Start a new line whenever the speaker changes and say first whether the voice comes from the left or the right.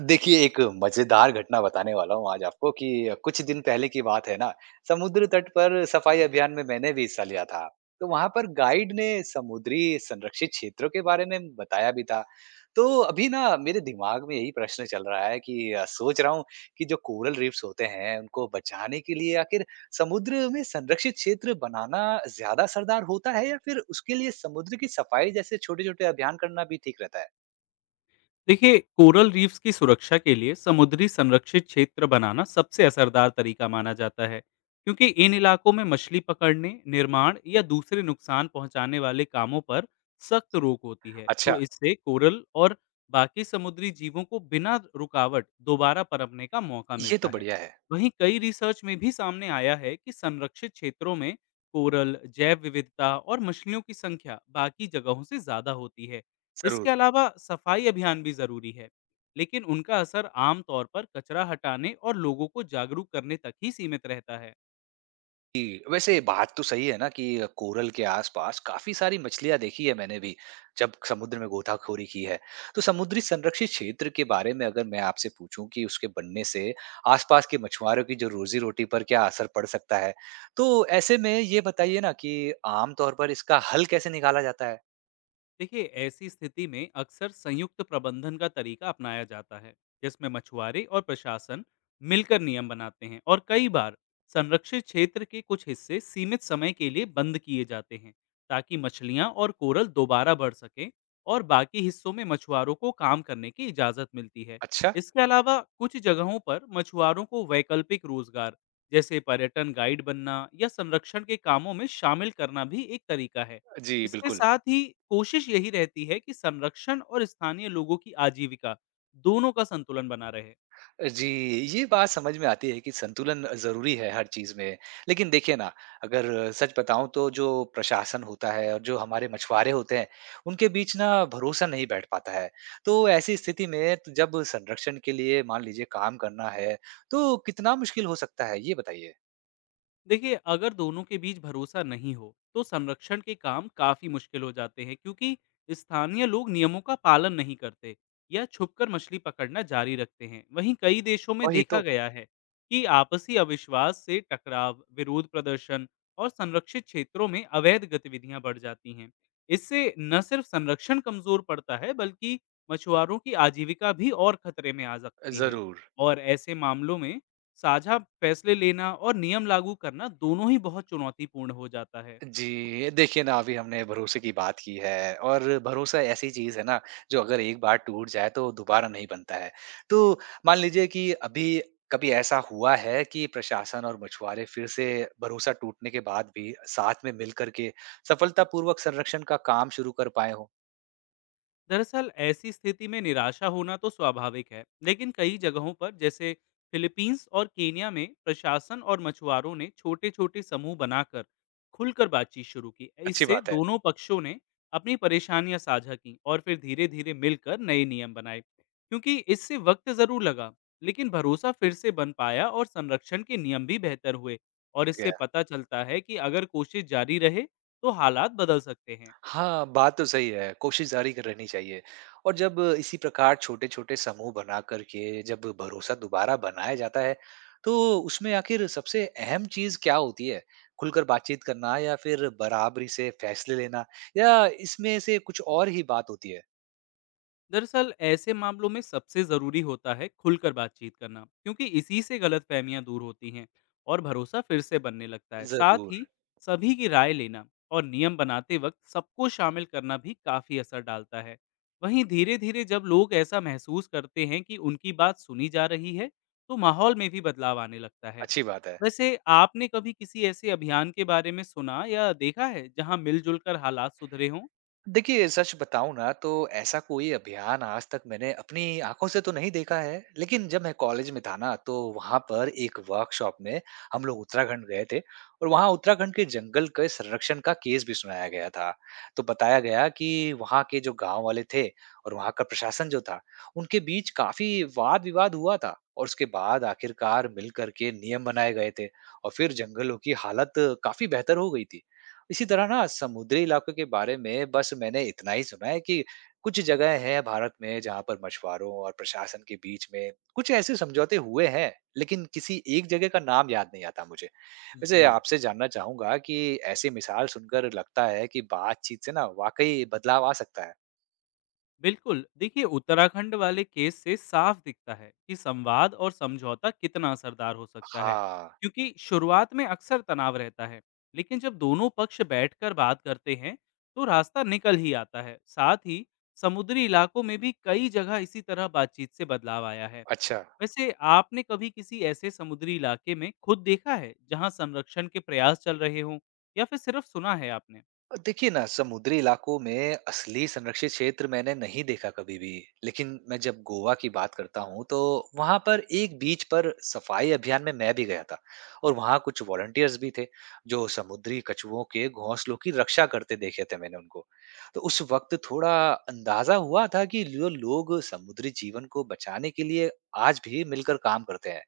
right: देखिए, एक मज़ेदार घटना बताने वाला हूँ आज आपको कि कुछ दिन पहले की बात है ना, समुद्र तट पर सफाई अभियान में मैंने भी हिस्सा लिया था। तो वहाँ पर गाइड ने समुद्री संरक्षित क्षेत्रों के बारे में बताया भी था। तो अभी ना मेरे दिमाग में यही प्रश्न चल रहा है कि सोच रहा हूँ कि जो कोरल रीफ्स होते हैं, उनको बचाने के लिए आखिर समुद्र में संरक्षित क्षेत्र बनाना ज़्यादा असरदार होता है या फिर उसके लिए समुद्र की सफाई जैसे छोटे-छोटे अभियान करना भी ठीक रहता है?
left: देखिए, कोरल रीफ्स की सुरक्षा के लिए समुद्री संरक्षित क्षेत्र बनाना सबसे असरदार तरीका माना जाता है, क्योंकि इन इलाकों में मछली पकड़ने, निर्माण या दूसरे नुकसान पहुंचाने वाले कामों पर सख्त रोक होती है। तो
right: अच्छा,
left: इससे कोरल और बाकी समुद्री जीवों को बिना रुकावट दोबारा पनपने का मौका
right: ये
left: मिलता
right: तो
left: है।
right: बढ़िया है।
left: वहीं कई रिसर्च में भी सामने आया है कि संरक्षित क्षेत्रों में कोरल जैव विविधता और मछलियों की संख्या बाकी जगहों से ज्यादा होती है। इसके
right: ज़रूर।
left: अलावा सफाई अभियान भी जरूरी है, लेकिन उनका असर आमतौर पर कचरा हटाने और लोगों को जागरूक करने तक ही सीमित रहता है।
right: जी, वैसे बात तो सही है ना कि कोरल के आसपास काफी सारी मछलियां देखी है मैंने भी जब समुद्र में गोताखोरी की है। तो समुद्री संरक्षित क्षेत्र के बारे में अगर मैं आपसे पूछूं कि उसके बनने से आसपास के मछुआरों की जो रोजी रोटी पर क्या असर पड़ सकता है, तो ऐसे में ये बताइए ना कि आमतौर पर इसका हल कैसे निकाला जाता है।
left: देखिए, ऐसी स्थिति में अक्सर संयुक्त प्रबंधन का तरीका अपनाया जाता है, जिसमें मछुआरे और प्रशासन मिलकर नियम बनाते हैं और कई बार संरक्षित क्षेत्र के कुछ हिस्से सीमित समय के लिए बंद किए जाते हैं, ताकि मछलियां और कोरल दोबारा बढ़ सकें और बाकी हिस्सों में मछुआरों को काम करने की इजाज़त मिलती है।
right: अच्छा।
left: इसके अलावा कुछ जगहों पर मछुआरों को वैकल्पिक रोजगार, जैसे पर्यटन गाइड बनना या संरक्षण के कामों में शामिल करना भी एक तरीका है।
right: जी
left: इसके
right: बिल्कुल।
left: साथ ही कोशिश यही रहती है कि संरक्षण और स्थानीय लोगों की आजीविका, दोनों का संतुलन बना रहे।
right: जी, ये बात समझ में आती है कि संतुलन ज़रूरी है हर चीज़ में। लेकिन देखिए ना, अगर सच बताऊँ तो जो प्रशासन होता है और जो हमारे मछुआरे होते हैं, उनके बीच ना भरोसा नहीं बैठ पाता है। तो ऐसी स्थिति में त जब संरक्षण के लिए मान लीजिए काम करना है, तो कितना मुश्किल हो सकता है? ये बताइए।
left: देखिए, अगर दोनों के बीच भरोसा नहीं हो तो संरक्षण के काम काफी मुश्किल हो जाते हैं, क्योंकि स्थानीय लोग नियमों का पालन नहीं करते या छुपकर मछली पकड़ना जारी रखते हैं। वहीं कई देशों में
right: वही
left: देखा
right: तो।
left: गया है कि आपसी अविश्वास से टकराव, विरोध प्रदर्शन और संरक्षित क्षेत्रों में अवैध गतिविधियां बढ़ जाती हैं। इससे न सिर्फ संरक्षण कमजोर पड़ता है, बल्कि मछुआरों की आजीविका भी और खतरे में आ सकती है।
right: ज़रूर।
left: और ऐसे मामलों में साझा फैसले लेना और नियम लागू करना, दोनों ही बहुत चुनौतीपूर्ण हो जाता है।
right: जी, देखिए ना अभी हमने भरोसे की बात की है और भरोसा ऐसी चीज़ है ना जो अगर एक बार टूट जाए तो दोबारा नहीं बनता है। तो मान लीजिए कि अभी कभी ऐसा हुआ है कि प्रशासन और मछुआरे फिर से भरोसा टूटने के बाद भी साथ में मिलकर के सफलतापूर्वक संरक्षण का काम शुरू कर पाए हों?
left: दरअसल ऐसी स्थिति में निराशा होना तो स्वाभाविक है, लेकिन कई जगहों पर, जैसे फिलीपींस और केनिया में, प्रशासन और मछुआरों ने छोटे छोटे समूह बनाकर खुलकर बातचीत शुरू की।
right: अच्छी
left: इससे
right: बात
left: दोनों पक्षों ने अपनी परेशानियां साझा की और फिर धीरे धीरे मिलकर नए नियम बनाए। क्योंकि इससे वक्त जरूर लगा, लेकिन भरोसा फिर से बन पाया और संरक्षण के नियम भी बेहतर हुए। और इससे
right: है।
left: पता चलता है कि अगर कोशिश जारी रहे तो हालात बदल सकते हैं।
right: हाँ, बात तो सही है, कोशिश जारी कर रहनी चाहिए। और जब इसी प्रकार छोटे-छोटे समूह बना कर के जब भरोसा दोबारा बनाया जाता है, तो उसमें आखिर सबसे अहम चीज़ क्या होती है? खुलकर बातचीत करना या फिर बराबरी से फैसले लेना या इसमें से कुछ और ही बात होती है?
left: दरअसल ऐसे मामलों में सबसे ज़रूरी होता है खुलकर बातचीत करना, क्योंकि इसी से गलत दूर होती हैं और भरोसा फिर से बनने लगता है। साथ
right: ज़रूर,
left: ही सभी की राय लेना और नियम बनाते वक्त सबको शामिल करना भी काफ़ी असर डालता है। वहीं धीरे धीरे जब लोग ऐसा महसूस करते हैं कि उनकी बात सुनी जा रही है, तो माहौल में भी बदलाव आने लगता है।
right: अच्छी बात है।
left: वैसे आपने कभी किसी ऐसे अभियान के बारे में सुना या देखा है जहां मिलजुल कर हालात सुधरे हों?
right: देखिए, सच बताऊँ ना तो ऐसा कोई अभियान आज तक मैंने अपनी आँखों से तो नहीं देखा है। लेकिन जब मैं कॉलेज में था ना तो वहाँ पर एक वर्कशॉप में हम लोग उत्तराखंड गए थे और वहाँ उत्तराखंड के जंगल के संरक्षण का केस भी सुनाया गया था। तो बताया गया कि वहाँ के जो गाँव वाले थे और वहाँ का प्रशासन जो था, उनके बीच काफ़ी वाद-विवाद हुआ था और उसके बाद आखिरकार मिल कर के नियम बनाए गए थे और फिर जंगलों की हालत काफ़ी बेहतर हो गई थी। इसी तरह ना समुद्री इलाकों के बारे में बस मैंने इतना ही सुना है कि कुछ जगह हैं भारत में जहां पर मछुआरों और प्रशासन के बीच में कुछ ऐसे समझौते हुए हैं लेकिन किसी एक जगह का नाम याद नहीं आता मुझे। वैसे
left: जी
right: आपसे जानना चाहूंगा कि ऐसी मिसाल सुनकर लगता है कि बातचीत से ना वाकई बदलाव आ सकता है।
left: बिल्कुल, देखिए उत्तराखंड वाले केस से साफ दिखता है कि संवाद और समझौता कितना असरदार हो सकता है।
right: हाँ।
left: क्योंकि शुरुआत में अक्सर तनाव रहता है, लेकिन जब दोनों पक्ष बैठकर बात करते हैं तो रास्ता निकल ही आता है। साथ ही समुद्री इलाकों में भी कई जगह इसी तरह बातचीत से बदलाव आया है।
right: अच्छा।
left: वैसे आपने कभी किसी ऐसे समुद्री इलाके में खुद देखा है जहां संरक्षण के प्रयास चल रहे हों, या फिर सिर्फ सुना है आपने?
right: देखिए ना, समुद्री इलाकों में असली संरक्षित क्षेत्र मैंने नहीं देखा कभी भी। लेकिन मैं जब गोवा की बात करता हूँ, तो वहाँ पर एक बीच पर सफाई अभियान में मैं भी गया था और वहाँ कुछ वॉलंटियर्स भी थे, जो समुद्री कछुओं के घोंसलों की रक्षा करते देखे थे मैंने उनको। तो उस वक़्त थोड़ा अंदाज़ा हुआ था कि जो लोग समुद्री जीवन को बचाने के लिए आज भी मिलकर काम करते हैं।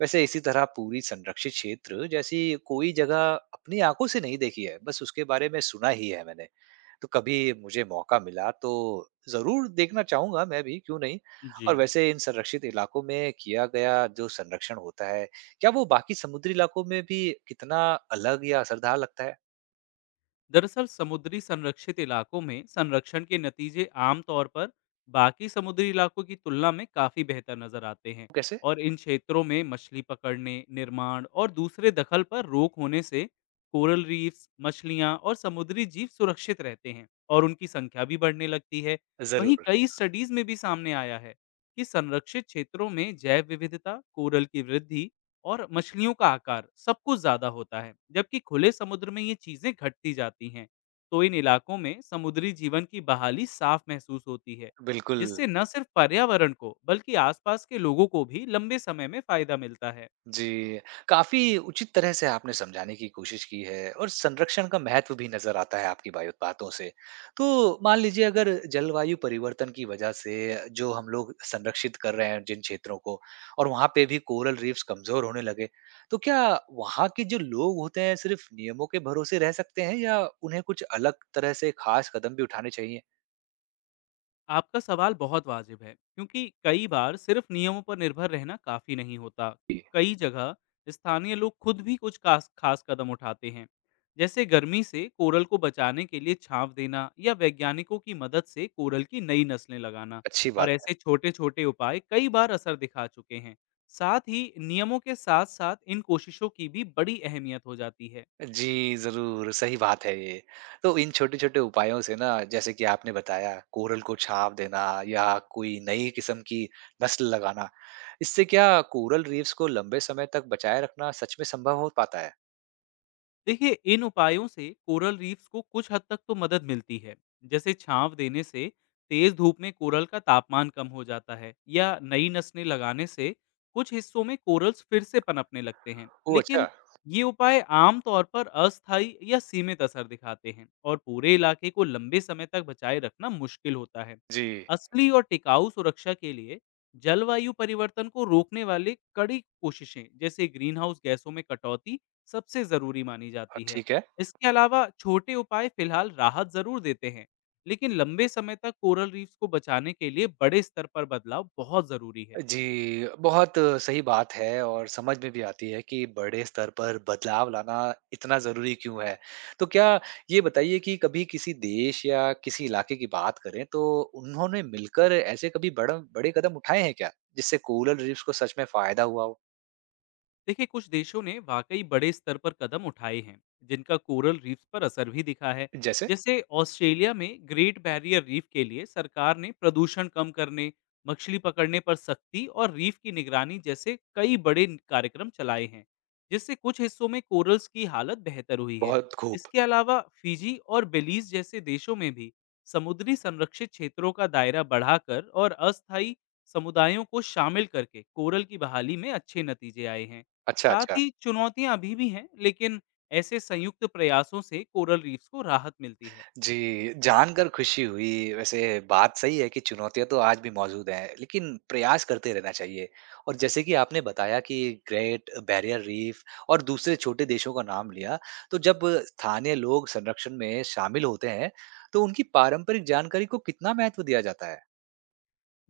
right: वैसे इसी तरह पूरी संरक्षित क्षेत्र जैसी कोई जगह अपनी आंखों से नहीं देखी है, बस उसके बारे में सुना ही है मैंने। तो कभी मुझे मौका मिला तो जरूर देखना चाहूंगा मैं भी, क्यों नहीं।
left: जी,
right: और वैसे इन संरक्षित इलाकों में किया गया जो संरक्षण होता है, क्या वो बाकी समुद्री इलाकों में भी कितना अलग या असरदार लगता है?
left: दरअसल समुद्री संरक्षित इलाकों में संरक्षण के नतीजे आमतौर पर बाकी समुद्री इलाकों की तुलना में काफ़ी बेहतर नज़र आते हैं।
right: कैसे?
left: और इन क्षेत्रों में मछली पकड़ने, निर्माण और दूसरे दखल पर रोक होने से कोरल रीफ्स, मछलियाँ और समुद्री जीव सुरक्षित रहते हैं और उनकी संख्या भी बढ़ने लगती है। वहीं
right: जरूर।
left: कई स्टडीज में भी सामने आया है कि संरक्षित क्षेत्रों में जैव विविधता, कोरल की वृद्धि और मछलियों का आकार सब कुछ ज्यादा होता है, जबकि खुले समुद्र में ये चीजें घटती जाती हैं। तो इन इलाकों में समुद्री जीवन की बहाली साफ महसूस होती है,
right: बिल्कुल।
left: जिससे न सिर्फ पर्यावरण को, बल्कि आसपास के लोगों को भी लंबे समय में फायदा मिलता है।
right: जी, काफ़ी उचित तरह से आपने समझाने की कोशिश की है और संरक्षण का महत्व भी नज़र आता है आपकी बायो बातों से। तो मान लीजिए अगर जलवायु परिवर्तन की वजह से जो हम लोग संरक्षित कर रहे हैं जिन क्षेत्रों को, और वहाँ पे भी कोरल रीफ्स कमज़ोर होने लगे, तो क्या वहाँ के जो लोग होते हैं सिर्फ नियमों के भरोसे रह सकते हैं या उन्हें कुछ अलग तरह से ख़ास कदम भी उठाने चाहिए?
left: आपका सवाल बहुत वाजिब है, क्योंकि कई बार सिर्फ नियमों पर निर्भर रहना काफी नहीं होता।
right: जी,
left: कई जगह स्थानीय लोग खुद भी कुछ खास खास कदम उठाते हैं, जैसे गर्मी से कोरल को बचाने के लिए छांव देना या वैज्ञानिकों की मदद से कोरल की नई नस्लें लगाना।
right: अच्छी
left: और
right: बात
left: ऐसे
right: है।
left: छोटे छोटे उपाय कई बार असर दिखा चुके हैं। साथ ही नियमों के साथ साथ इन कोशिशों की भी बड़ी अहमियत हो जाती है।
right: जी, ज़रूर, सही बात है ये। तो इन छोटे-छोटे उपायों से ना, जैसे कि आपने बताया कोरल को छाप देना या कोई नई किस्म की नस्ल लगाना, इससे क्या कोरल रीफ्स को लंबे समय तक बचाए रखना सच में संभव हो पाता है?
left: देखिए, इन उपायों से कोरल रीफ्स को कुछ हद तक तो मदद मिलती है, जैसे छांव देने से तेज धूप में कोरल का तापमान कम हो जाता है या नई नस्लें लगाने से कुछ हिस्सों में कोरल्स फिर से पनपने लगते हैं।
right: ओह
left: लेकिन
right: अच्छा!
left: ये उपाय आमतौर पर अस्थायी या सीमित असर दिखाते हैं और पूरे इलाके को लंबे समय तक बचाए रखना मुश्किल होता है।
right: जी,
left: असली और टिकाऊ सुरक्षा के लिए जलवायु परिवर्तन को रोकने वाले कड़ी कोशिशें, जैसे ग्रीन हाउस गैसों में कटौती, सबसे ज़रूरी मानी जाती है।
right: ठीक है।
left: इसके अलावा छोटे उपाय फिलहाल राहत ज़रूर देते हैं, लेकिन लंबे समय तक कोरल रीफ्स को बचाने के लिए बड़े स्तर पर बदलाव बहुत ज़रूरी है।
right: जी, बहुत सही बात है और समझ में भी आती है कि बड़े स्तर पर बदलाव लाना इतना ज़रूरी क्यों है। तो क्या ये बताइए कि कभी किसी देश या किसी इलाके की बात करें तो उन्होंने मिलकर ऐसे कभी बड़ा बड़े कदम उठाए हैं क्या? जिससे कोरल रीफ्स को सच में फ़ायदा हुआ हो?
left: देखिए, कुछ देशों ने वाकई बड़े स्तर पर कदम उठाए हैं, जिनका कोरल रीफ्स पर असर भी दिखा है।
right: जैसे?
left: जैसे ऑस्ट्रेलिया में ग्रेट बैरियर रीफ के लिए सरकार ने प्रदूषण कम करने, मछली पकड़ने पर सख्ती और रीफ की निगरानी जैसे कई बड़े कार्यक्रम चलाए हैं, जिससे कुछ हिस्सों में कोरल्स की हालत बेहतर हुई है।
right: बहुत खूब।
left: इसके अलावा फिजी और बेलीज जैसे देशों में भी समुद्री संरक्षित क्षेत्रों का दायरा बढ़ाकर और अस्थायी समुदायों को शामिल करके कोरल की बहाली में अच्छे नतीजे आए हैं।
right: अच्छा,
left: साथ
right: अच्छा।
left: ही चुनौतियां अभी भी हैं, लेकिन ऐसे संयुक्त प्रयासों से कोरल रीफ्स को राहत मिलती है।
right: जी, जानकर खुशी हुई। वैसे बात सही है कि चुनौतियाँ तो आज भी मौजूद हैं, लेकिन प्रयास करते रहना चाहिए। और जैसे कि आपने बताया कि ग्रेट बैरियर रीफ और दूसरे छोटे देशों का नाम लिया, तो जब स्थानीय लोग संरक्षण में शामिल होते हैं, तो उनकी पारंपरिक जानकारी को कितना महत्व दिया जाता है?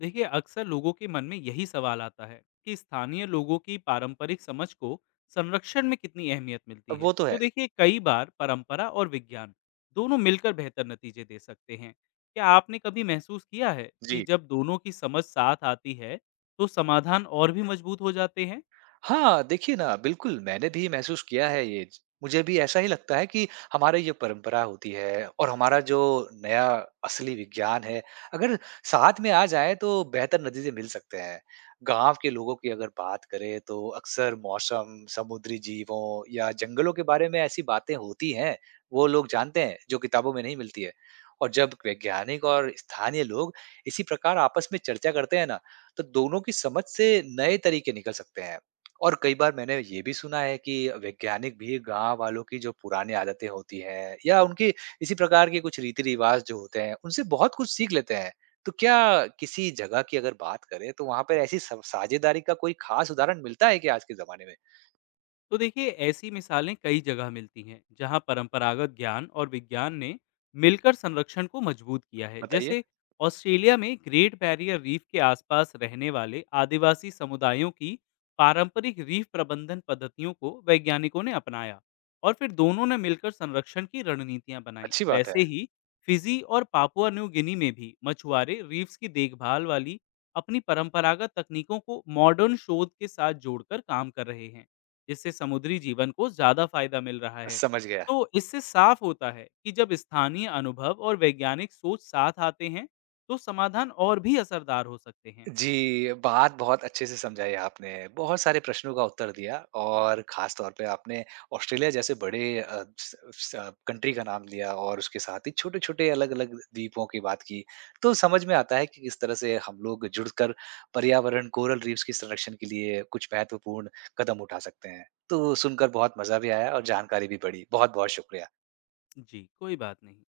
left: देखिए, अक्सर लोगों के मन में यही सवाल आता है कि स्थानीय लोगों की पारंपरिक समझ को संरक्षण में कितनी अहमियत मिलती है।
right: वो तो
left: तो
right: है।
left: देखिए, कई बार परंपरा और विज्ञान दोनों मिलकर बेहतर नतीजे दे सकते हैं। क्या आपने कभी महसूस किया है कि
right: जी।
left: जब दोनों की समझ साथ आती है तो समाधान और भी मजबूत हो जाते हैं?
right: हाँ, देखिए ना, बिल्कुल मैंने भी महसूस किया है ये। मुझे भी ऐसा ही लगता है कि हमारी ये परंपरा होती है और हमारा जो नया असली विज्ञान है, अगर साथ में आ जाए तो बेहतर नतीजे मिल सकते हैं। गाँव के लोगों की अगर बात करें तो अक्सर मौसम, समुद्री जीवों या जंगलों के बारे में ऐसी बातें होती हैं, वो लोग जानते हैं जो किताबों में नहीं मिलती है। और जब वैज्ञानिक और स्थानीय लोग इसी प्रकार आपस में चर्चा करते हैं ना, तो दोनों की समझ से नए तरीके निकल सकते हैं। और कई बार मैंने ये भी सुना है कि वैज्ञानिक भी गांव वालों की जो पुरानी आदतें होती हैं या उनकी इसी प्रकार के कुछ रीति रिवाज जो होते हैं उनसे बहुत कुछ सीख लेते हैं। तो क्या किसी जगह की अगर बात करें तो वहां पर ऐसी साझेदारी का कोई खास उदाहरण मिलता है कि आज के जमाने में?
left: तो देखिए, ऐसी मिसालें कई जगह मिलती हैं जहां परंपरागत ज्ञान और विज्ञान ने मिलकर संरक्षण को मजबूत किया है।
right: बताइए।
left: जैसे ऑस्ट्रेलिया में ग्रेट बैरियर रीफ के आसपास रहने वाले आदिवासी समुदायों की पारंपरिक रीफ प्रबंधन पद्धतियों को वैज्ञानिकों ने अपनाया और फिर दोनों ने मिलकर संरक्षण की रणनीतियां बनाई।
right: अच्छी बात है।
left: वैसे ही फिजी और पापुआ न्यू गिनी में भी मछुआरे रीफ्स की देखभाल वाली अपनी परंपरागत तकनीकों को मॉडर्न शोध के साथ जोड़कर काम कर रहे हैं, जिससे समुद्री जीवन को ज़्यादा फायदा मिल रहा है।
right: समझ गया।
left: तो इससे साफ होता है कि जब स्थानीय अनुभव और वैज्ञानिक सोच साथ आते हैं, तो समाधान और भी असरदार हो सकते हैं।
right: जी, बात बहुत अच्छे से समझाई आपने। बहुत सारे प्रश्नों का उत्तर दिया और ख़ास तौर पे आपने ऑस्ट्रेलिया जैसे बड़े स स कंट्री का नाम लिया और उसके साथ ही छोटे-छोटे अलग-अलग द्वीपों की बात की। तो समझ में आता है कि किस तरह से हम लोग जुड़कर पर्यावरण, कोरल रीफ्स के संरक्षण के लिए कुछ महत्वपूर्ण कदम उठा सकते हैं। तो सुनकर बहुत मज़ा भी आया और जानकारी भी बढ़ी। बहुत-बहुत शुक्रिया।
left: जी, कोई बात नहीं।